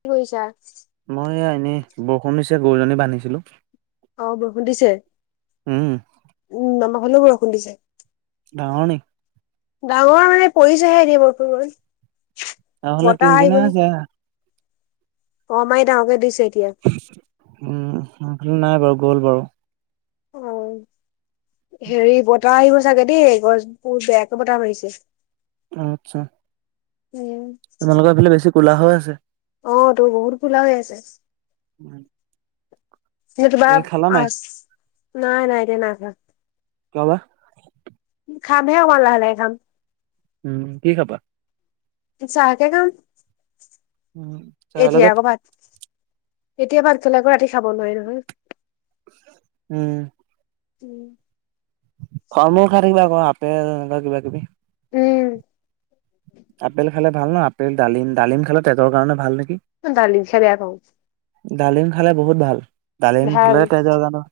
কি কৰিছা মই এ এনে বৰষুণ নিছে গৰুজনী বান্ধিছিলো অ ব সুধিছে উম উম নমাক হলেও বৰষুণ দি যছে ৰানি ডাঙৰ মানে পৰিছেহে এনে বৰপু নহ'লে কিন বতাহ কিনাই আহিব নেকি আছে অ মাৰি তাহকে দিছে এতিয়া উম সালি নাই বাৰু গ'ল বাৰু অ হেৰি বতাহ আহিব চাগে দেই গছ বোৰ বেয়াকে বতাহ বাঢ়িছে আচ্ছা উম তোমোকৰফালে বেছি ক'লা হৈ আছে অ তোৰ বহুত খোলা হৈ আছে উম ন তো বাপ নাই আছ নাই নাই এতিয়া নাখা কলা খাম হে আমাল হাহালে খাম উম কি খাবা চাহাকে কাম উম চাহৰ লগত এতিয়াকৌ পাত এতিয়া ভাত খেল আকৌ ৰাতি খাব নোৱি নহয় উম উম অ ম খাৰ কিবা ক আপেেল কিবা কিবি উম আপেল খালে ভাল ন আপেল ডালিম ডালিম খালে তেজৰ কাৰণে ভাল নেকি ডালিং খাাই দিয়া কওঁ ডালিম খালে বহুত ভাল ডালিম ভাল হলে তেজৰ গানৰ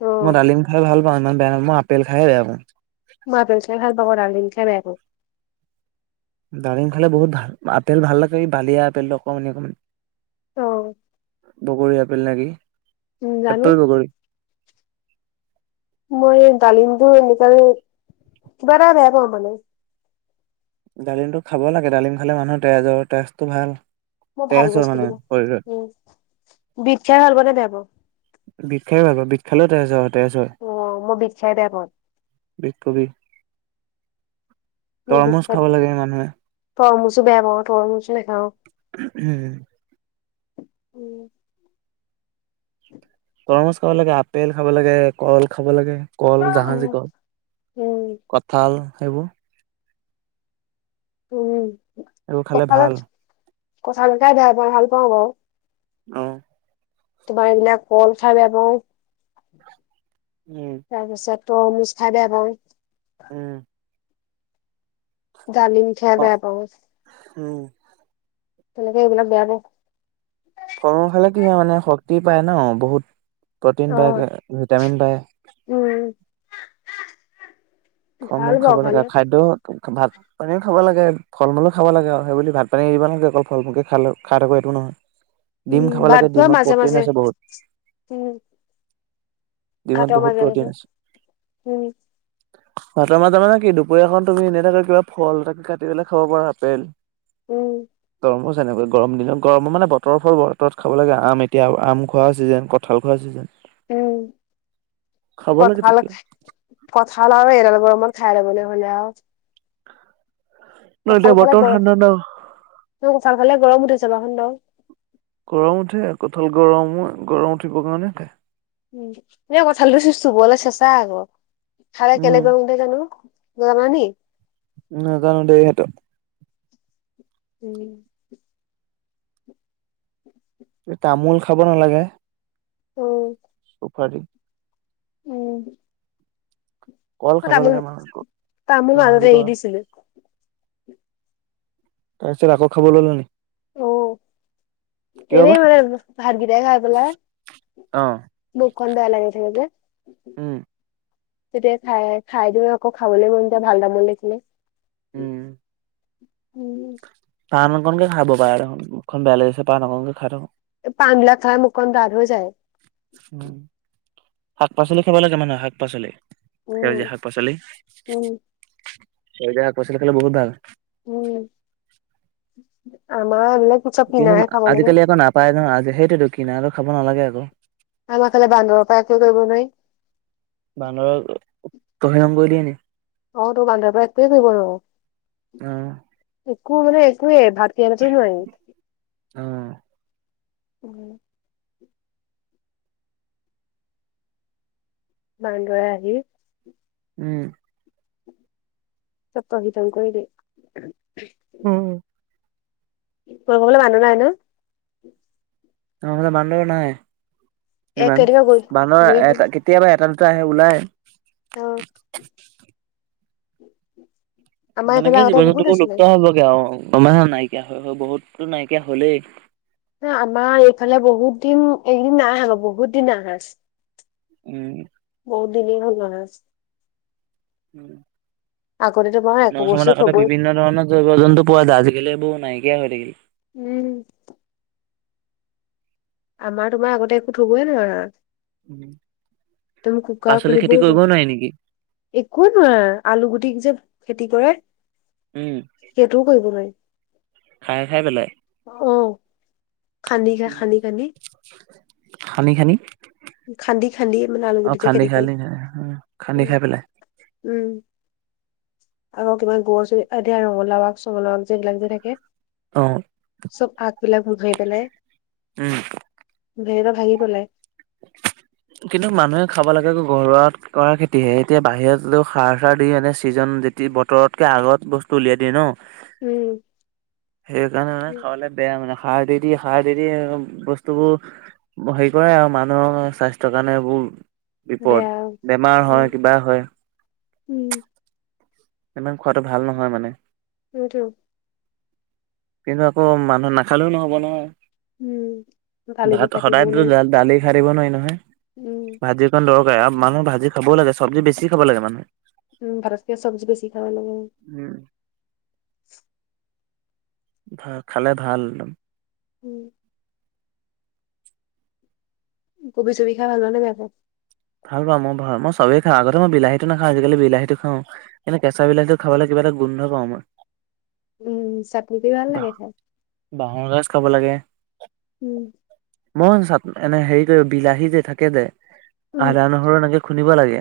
অ মই ডালিম স ভাল পাওঁ ইমান বেয়া মই আপেল খাইে বেয়া পওঁ মই বেল খাই ভাল পাব ৰাংলিন খাই বেৌ ডালিম খালে বহুত ভাল আপেল ভাল লাগে বালিয়া আপেলটো অকণমানি অকণমান অ বগৰী আপেল নে কিি উম, জানো এপেল বগৰী মই ডালিমটো এনেকাল কিবা এটা বেয়া পাওঁ মানে ডালিমটো খাব লাগে ডালিম খালে মানুহৰ তেজৰ তেজটো ভাল মই ভাল তেজ হয় বস্ত মানে কি ন শৰীৰত উ বিখ্যা হব নে বোব বিখ্যাই ভাল প বিখ্যালৈ তেজজ তেজ হয় অ', মই বিট খাই বেয়া পাওঁ, ব কবি মোৰ বিশ তৰমুজ খাব লাগে মানুহে তৰমুচো বেয়া পাও তৰমুচো নাখাও উম উম তৰমছ খাব লাগে আপেল খাব লাগে কল খাব লাগে কল উম, জাহাজী কল উম, কঁঠাল সেইবোৰ উম এইবোৰ খালে ভাল। কথালকাই বেয়া পা ভাল পাওঁ বাৰু। অ। তোমাৰ এইবিলাক কল খাই বেয়া পাওঁ। উম। তাৰপিছত তৰমোজ খাই বেয়া পাওঁ। উম। জালিমখাই অ বেয়া পাব উম তেনেকে এইবিলাক বেয়া পাব। ফল মূল খালে কি হয় মানে শক্তি পায় ন বহুত প্ৰটিন পায় অ', ভিটামিন পায়। উম। ফল ভাল মূল খাব পাওঁ খালে, লগা খাদ্য ভাত। পানীও খাব লাগে ফল মূলো খাব লাগে আৰু সেইব ভাত পানী দিব লাগে অকল ফল মলকে খ খাই থাকোঁ এইটো নহয়। বীম উম, খাব ভাত লাগে খোৱা ডিমত মাজে প্ৰ'টিন মাজে, আছে বহুত। ডিমত ঘাটৰ বহুত মাজে প্ৰটিন মাজে আছে। হম। ভাতৰ মাজানা নে কি দুপৰীয়াখন তুমি এনে থাকৈ কিবা ফল ত কাটি পেলাই খাব পাৰা আপেল। উম। [inaudible] গৰমৰ যেনেকৈ গৰম দিনত গৰমৰ মানে বতৰ ফল বতৰত খাব লাগে আম এতিয়া আম খোৱা ছিজন কঁঠাল খোৱা ছিজন। উম খাব লাগে কঠাল। তেতিয়া কথাল আৰু এৰাল বোৰ অমমান খাই লবলৈ হ'লে আৰু। ন এতিয়া কঁফাল খালে বতৰ গৰম ঠাণ্ডা ন কঁথাল খালে গৰম উঠে চাবাচোন বাৰু। গৰম উঠে কঁঠাল গৰমো গৰম উঠিবৰ কাৰণে খায়। উম এ কথালি চুবলে চেচা আকৌ খাল উম কেলে। কেলেনো জানা নি। নাজানো দে সেইটো। উম। তামোল খাব নালাগে। উম। [inaudible] উম। কল মই খাব তামোল লাগে মানুহ তামোল ৰাজি মাজতে কৰ এৰি দিছিলো। তাৰপিছত আকৌ খাব ল'লে নে। অ বা এনেই মানে ভাতকেইটা খাই পেলাই। মুখ খন বেয়া লাগি থাকে যে। উম তেতিয়া খাই খাই দিওঁ আকৌ খাবলৈ মন ভালদামন লখিলে। উম। পান অকনকে খাব পাৰ দেখোন মুখখন বেয়া লাগিছে পান অকনকে খাই থ। পান বিলাক খাই মুখ খন দাঠ হৈ যায়। উম শাক পাচলি খাব লাগে মানুহে শাক পাচলি। উম সেউজীয়া শাক পাচলি উম সেউজীয়া শাক পাচলি খালে বহুত ভাল। উম আমাৰ অলপ। কিন্তু আজিকালি আকৌ নাপায় নহয় আজি সেইটোৱেই তো কিনা খাব নালাগে আকৌ। আমাৰ ফালে বান্দৰ পৰা একো কৰিব নোৱাৰি। বান্দৰৰ [unintelligible] অ ত বানদাৰ পৰা একোৱে কৰিব অ নোৱাৰি একো মানে একে ভাত। [inaudible] নোৱাৰি অ উম মান্দৰে আহি উম চকা সিিতাম কৰিৈিলে [inaudible] উম কৰিববলৈ মানুহ নাই ন অে বান্দৰ নাই এক ইমান কেতিয়াবা গৈ বান্দৰ ঘূৰি এটা কেতিয়াবা এটা দুটা আহে ওলাই অ আমাৰ এইফালে সনেকে আগতে জীৱন বহুত জন্তুবোৰ আছিলে লুপ্ত হবগে আৰু গমে নাইকিয়া হৈ বহুতো নাইকিয়া হলেই ন আমাৰ এইফালে বহুত দিন এদিন আহ বহুত দিন আহাঁচ উম বহুত দিন ভাল আছে উম, আগতে তোমাৰ একো বস্তু থ'বই জৱ জন্তু পোৱা যায় আজিকালি বু নাইিয় হৈ থাকিল উম আমাৰ তোমাৰ আগতে একো থবয়ে নোৱাৰা আৰু তমকো কাাক পাচলি লি খেতি বৌগ কৰিবও নোৱাৰি নেকি একোৱে নোৱাৰয় আলু গুটি যে খেতি কৰে উম সেইটোও কৰিব নোৱাৰি খাই খাই পেলাই অ খান্দি খা খান্দি খান্দি খানি খানি খান্দি খান্দি মানে আলু অ গুটিতে খান্দি খেতি কৰে খাইি খান্দি উম খাই পেলাই উম আকৌিবমান গৰু চুিয়য়া ৰঙলাও চঙলাওাক যিবিলাক যে থাকে অ, চব আগবিলাক নোধাই পেলাই উম, ভেদ ভাগি পেলাই [inaudible] কিন্তু মানুহে খাব লাগে ঘৰুৱা কৰা খেতিহে এতিয়া বাহিৰতও সাৰ চাৰ দি এনে চিজন যে বতৰতকে আগত বস্তু উলিয়াই দিয়ে ন উম সেইকাৰণে মানে খাবে বেয়া মানে খাৰ দি দি সাৰ দিদি বস্তুবোৰ হেৰি কৰে আৰু মানুহৰ স্বাস্থ্্যৰ কাৰণে এইবোৰ বেয়া বিপদ বেমাৰ উম হয় কিবা হয় উম ইমান খোৱাটো ভাল নহয় মানে উটো কিন্তু আকৌ মানুহ নাখালেও নহ'ব নহয় উম দালিবোৰ াত খাই থাকিবও নোৱাৰি সদায়ো দালি খাৰ দিব নোৱাৰি নহয় উম ভাজিৰ কাৰণ দৰকাৰ আৰু মানুহ ভি খাবও লাগে চবজি বেছি খাব লাগে মানুে উম ভাৰত্ীয়ীয়া চব্জি বেি খাব লাগে উ ভ খালে ভাল উম কবি চবি খাই ভাল পোৱা নে বেয়া পোৱা। ভাল পাও মই ঘৰত মই চবেই খা আগতে মই বিলাহীটো নাওঁ আজিকালি বিলাহীটো খাওঁ। এনে কেঁচালাহীটো খাবলে কিবা এটা গোন্ধ পাওঁ মই, উম চাকৰিটো ভাল বাহ লাগে ক, বাঁহৰ গাজ খাব লাগে। উম মই এনে হেৰি যে বিলাহী যে থাকে যে উম আদা নহৰু এনেকে খুন্দিব লাগে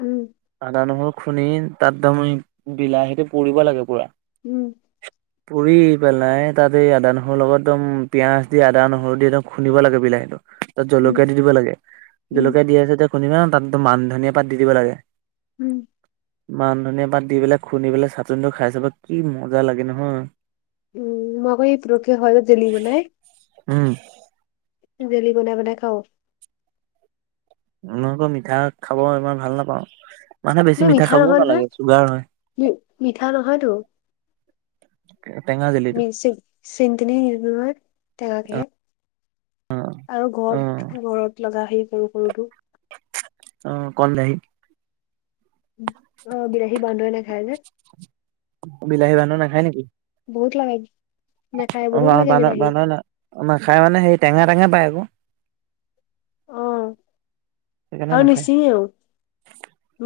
উম আদা নহৰু খুন্দি তাত ত মই বিলাহীটো পুব লাগে পুৰা উম [unintelligible] পুৰি পেলাই তাত এই আদা নহৰুৰ লগত একদম পিয়াজ দি আদা নহৰু দি একদম খুন্দিব লাগে বিলাহীটো তাত উম জলকীয়া দি দিব লাগে। উম, দি আছে খুনিবা ন তাত মান ধনীয়া পাত দি দিব লাগে। উম, মান ধনীয়া পাত দি পেলাই খুন্দি পেলাই চাটনিটো খাই চাব কি মজা লাগে নহয়। উম মইকৌ এই পৰষে হয় দেলি মানে। উম, জেলি বনাই বনাই খাও। মই আকৌ মিঠা খাব ইমান ভাল নাপাওঁ। মানুহে বেছি নে মিঠা খাবও নহয় নহয় নালাগে চুগাৰ হয় মিঠা নহয়তো টেঙা জেলিটো মিচিট চেনী তেনী নিদো নহয় টেঙা কেহে, আৰু অ ঘৰত ঘৰত লগা সেই সৰু সৰুটো অ কন বিলাহী অ বিলাহী বান্ধয়ে নেখাই যে বিলাহী বান্দৰে নাখায় নেকি বহুত লাগে। নাখায় অ বহুত ব লাগে বিলাহী বানৰ না খাই মানে সেই টেঙা টেঙা পায় আক [inaudible] অ আৰু নিচিঙেও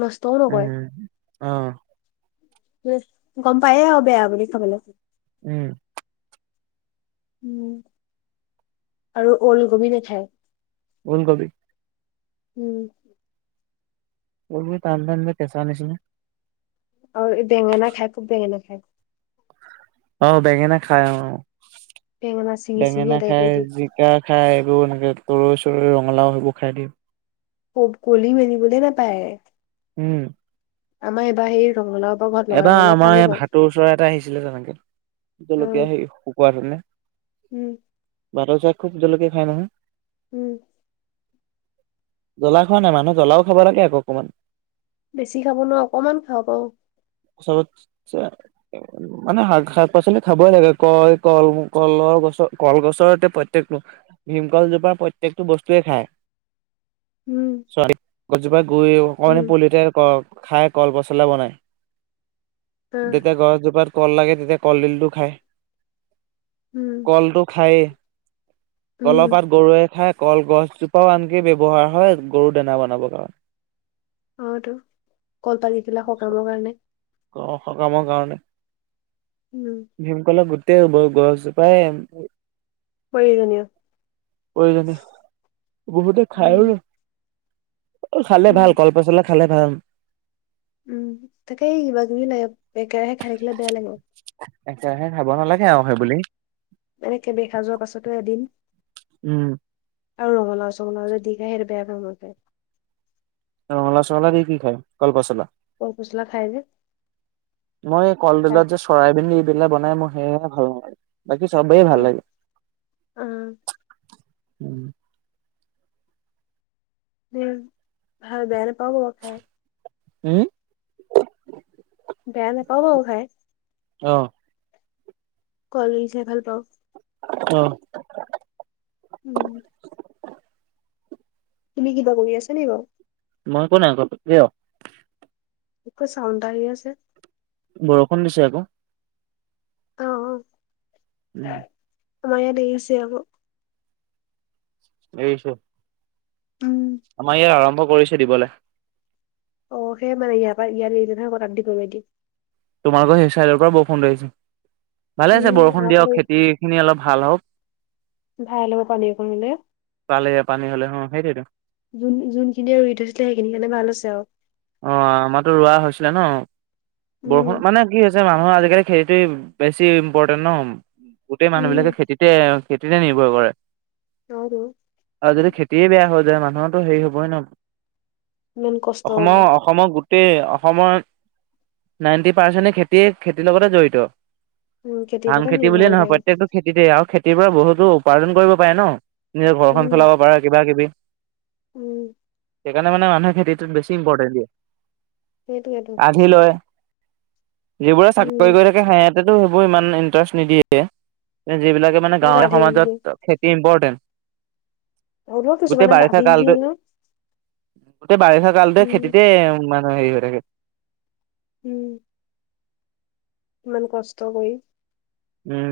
নষ্টও নকয়ে। উম অ গম পায়ে আও বেয়া বুলি খাবলে। উম, উম আৰু ওলকবি নেখায়। ওল কবি উম, ওল কবি টান টান যে কেচা নিচিনা। আৰু বেঙেনা খাইকো বেঙেনা খাই অ বেঙেনা খাই অ বেঙেনা ছিঙি ছিঙি বেঙেনা আদায় খাই কৰি দিয়ে জিকা খাই এইবোৰ এনেকে তৰৈ চৰৈ ৰঙালাও সেইবোৰ খাই দিয়ে কলি মেলিবলে নাপায়। উম, আমাৰ এইবাৰ সেই ৰঙালাও পৰা ঘৰত লগা এবাৰ ৰঙালাও আমাৰ খালো এই বাৰু ভাটো চৰাই এটা আহিছিলে তেনেকে জলকীয়া অ শুকোৱা তেনে উম। ভাটৌ চৰাই খুব জলকীয়া খাই নহয়। উম'। জলা খোৱা নাই? মানুহ জলাও খাব লাগে আক অকণমান। বেছি খাব নোৱাৰোঁ, অকনমান খাব পাৰোঁ। চবতচে মানে শাক শাক-পাচলি খাবই লাগে, কয় কল কলৰ গছৰ কলগছৰ এতিয়া প্ৰত্যেকটো ভীমকল জোপাৰ প্ৰত্যেকটো বস্তুয়ে খায়। উম। গছজোপা গুৰি অকমান উম পুলিতে খাই কল পচলা বনাই। আহ যেতিয়া গছজোপাত কল লাগে, তেতিয়া কলডিলটো খায়। উম। কলটো খায়েই, উম কলাপাত গৰুৱে খাই। কলগছজোপাও আনকি ব্যৱহাৰ হয় গৰু দানা বনাব কাৰণে। অ' তো কলপাতখিলা সকামৰ কাৰণে। অঁ, সকামৰ কাৰণে। উম। ভীমকলৰ গোটেই গ-গছজোপাই প্ৰয়োজনীয় প্ৰয়োজনীয়, বহুতে উম খাইও। অ' খালে উম ভাল, কল পচলা খালে ভাল। উম, তাকেই কিবা-কিবি লাগে, একেৰাহে খাই থাকিলে বেয়া লাগে। একেৰাহে খাব নালাগে আৰু সেইবুলি। এনেকে দেখা যোৱাৰ পাছতো এদিন। উম। আৰু ৰঙালাও-চঙালাও যে দি খাই, সেইটো মই বেয়া পাওঁ, খায়। ৰঙলা-চঙলা দি কি খায়, কলপচলা? কল পচলা খাই যে মই খাই [unintelligible] চয়াবিন দি পেলাই বনাই মোৰ সেয়েহে ভাল নালাগে। বাকি চবেই অ ভাল লাগে। অ উম, বিন ভাল, বেয়া নাপাওঁ বাৰু খাই। উম। বেয়া নাপাওঁ বাৰু খাই। অহ। কলডিল খাই ভাল পাওঁ। অ'। উম। তুমি কিবা কৰি আছা নিকি বাৰু? মই একো নাই কৰা। একো, চাউণ্ড এটা আহি আছে। বৰষুণ দিছে আকৌ। অ' অ'। উম। আমাৰ ইয়াত এৰিছে আকৌ। এৰিছে? উম। আমাৰ ইয়াত আৰম্ভ কৰিছো দিবলে। অ সেয়া মানে ইয়াৰ পৰা ইয়াৰ নিদিয়ে নহয় তাত দিবগে দি- তোমালোকৰ সেই চাইডৰ পৰা বৰষুণ লৈ আহিছে, ভালেই উম, হৈছে বৰষুণ আমাৰ ফালে দিয়ক খেতি খিনি অলপ ভাল হওক। ভাল হব পানীৰ পৰিলে। পালে পানী হ'লে অ সেইটোৱে টো। যোন যোনখিনিয়ে ৰুই থৈছিলে সেইখিনি কাৰণে ভাল হৈছে আও। অ আমাৰতো ৰুৱা হৈছিলে ন উম, বৰষুণ মানে কি হৈছে - মানুহৰ আজিকালি খেতিতেই বেছি ইম্পৰ্টেণ্ট ন - গোটেই মানুহ উম, বিলাকে খেতিতে খেতিতে নিৰ্ভৰ কৰে। হয়তো আৰু যদি খেতিয়ে বেয়া হৈ যায় মানুহতো হেৰি হব‌ই ন। ইমান কষ্ট- অসম- হ'ব। অসমৰ গোটেই অসমৰ নাইনটি পাৰ্চেন্টে খেতিয়ে খেতিৰ লগতে জড়িত। উম, খেতিৰ ধান ওপৰতে খেতি নিৰ্ভৰ বুলিয়ে কৰি নহয় থাকে। প্ৰত্যয়কটো খেতিতে আৰু খেতিৰ পৰা বহুতো উপাৰ্জন কৰিব পাৰে ন। নিজৰ ঘৰখন উম, চলাব পাৰা কিবা কিবি উম, সেইকাৰণে মানে মানুহে খেতিটোত বেছি - ইম্পৰ্টেণ্ট দিয়ে। সেইটোৱে টো। আধি লয় যিবোৰে চাকৰি উম, কৰি থাকে হেহঁত- সেইটো সেইবোৰে ইমান ইন্টাৰেষ্ট নিদিয়ে, যিবিলাকে মানে সেইকাৰণে গাঁৱলীয়া আধি দি সমাজত দিয়ে। খে- যি ইম্পৰ্টেণ্ট, হ'লেও গোটেই কিছুমানে বাৰিষা আধি দি কালটো দিয়ে নহয়। - গোটেই বাৰিষা কালটোৱে উম, খেতিতে মানে হেৰি হৈ থাকে। উম। ইমান কষ্ট কৰি। উম,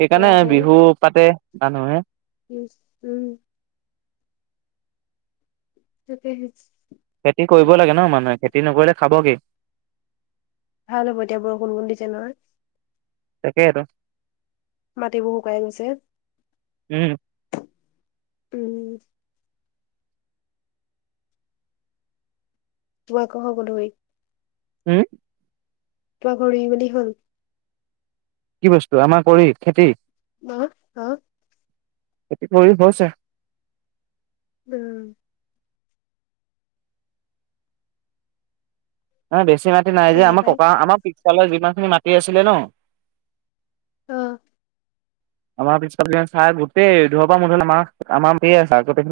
সেইকাৰণে কৰা হয়। বিহু পাতে মানুহে। উম, উম। তাকে হে। খেতি কৰিব লাগে ন মানুহে খেতি নকৰিলে খাব কি? ভাল হ'ব এতিয়া বৰষুণ ভূন দিছে নহয়। তাকে আৰু। মাটিবোৰ শুকাই গৈছে। উম। উম। তোমাৰ কত ঘৰ? গন্ধগুৰি। হম। তোমাৰ কৰি মেলি হ'ল? কি বস্তু আমাৰ কৰি খেতি? অ। খেতি কৰি হৈছে। উম। বেছি মাটি নাই যে তেহে আমাৰ পাই ককা আমাৰ পিফালৰ যিমান খিনি মাটি আছিলে ন! অ। আমাৰ পিছ ছাই গোটেই ওৰৰ পৰা মুধলে আমাৰ আমাৰ আছে আগতে।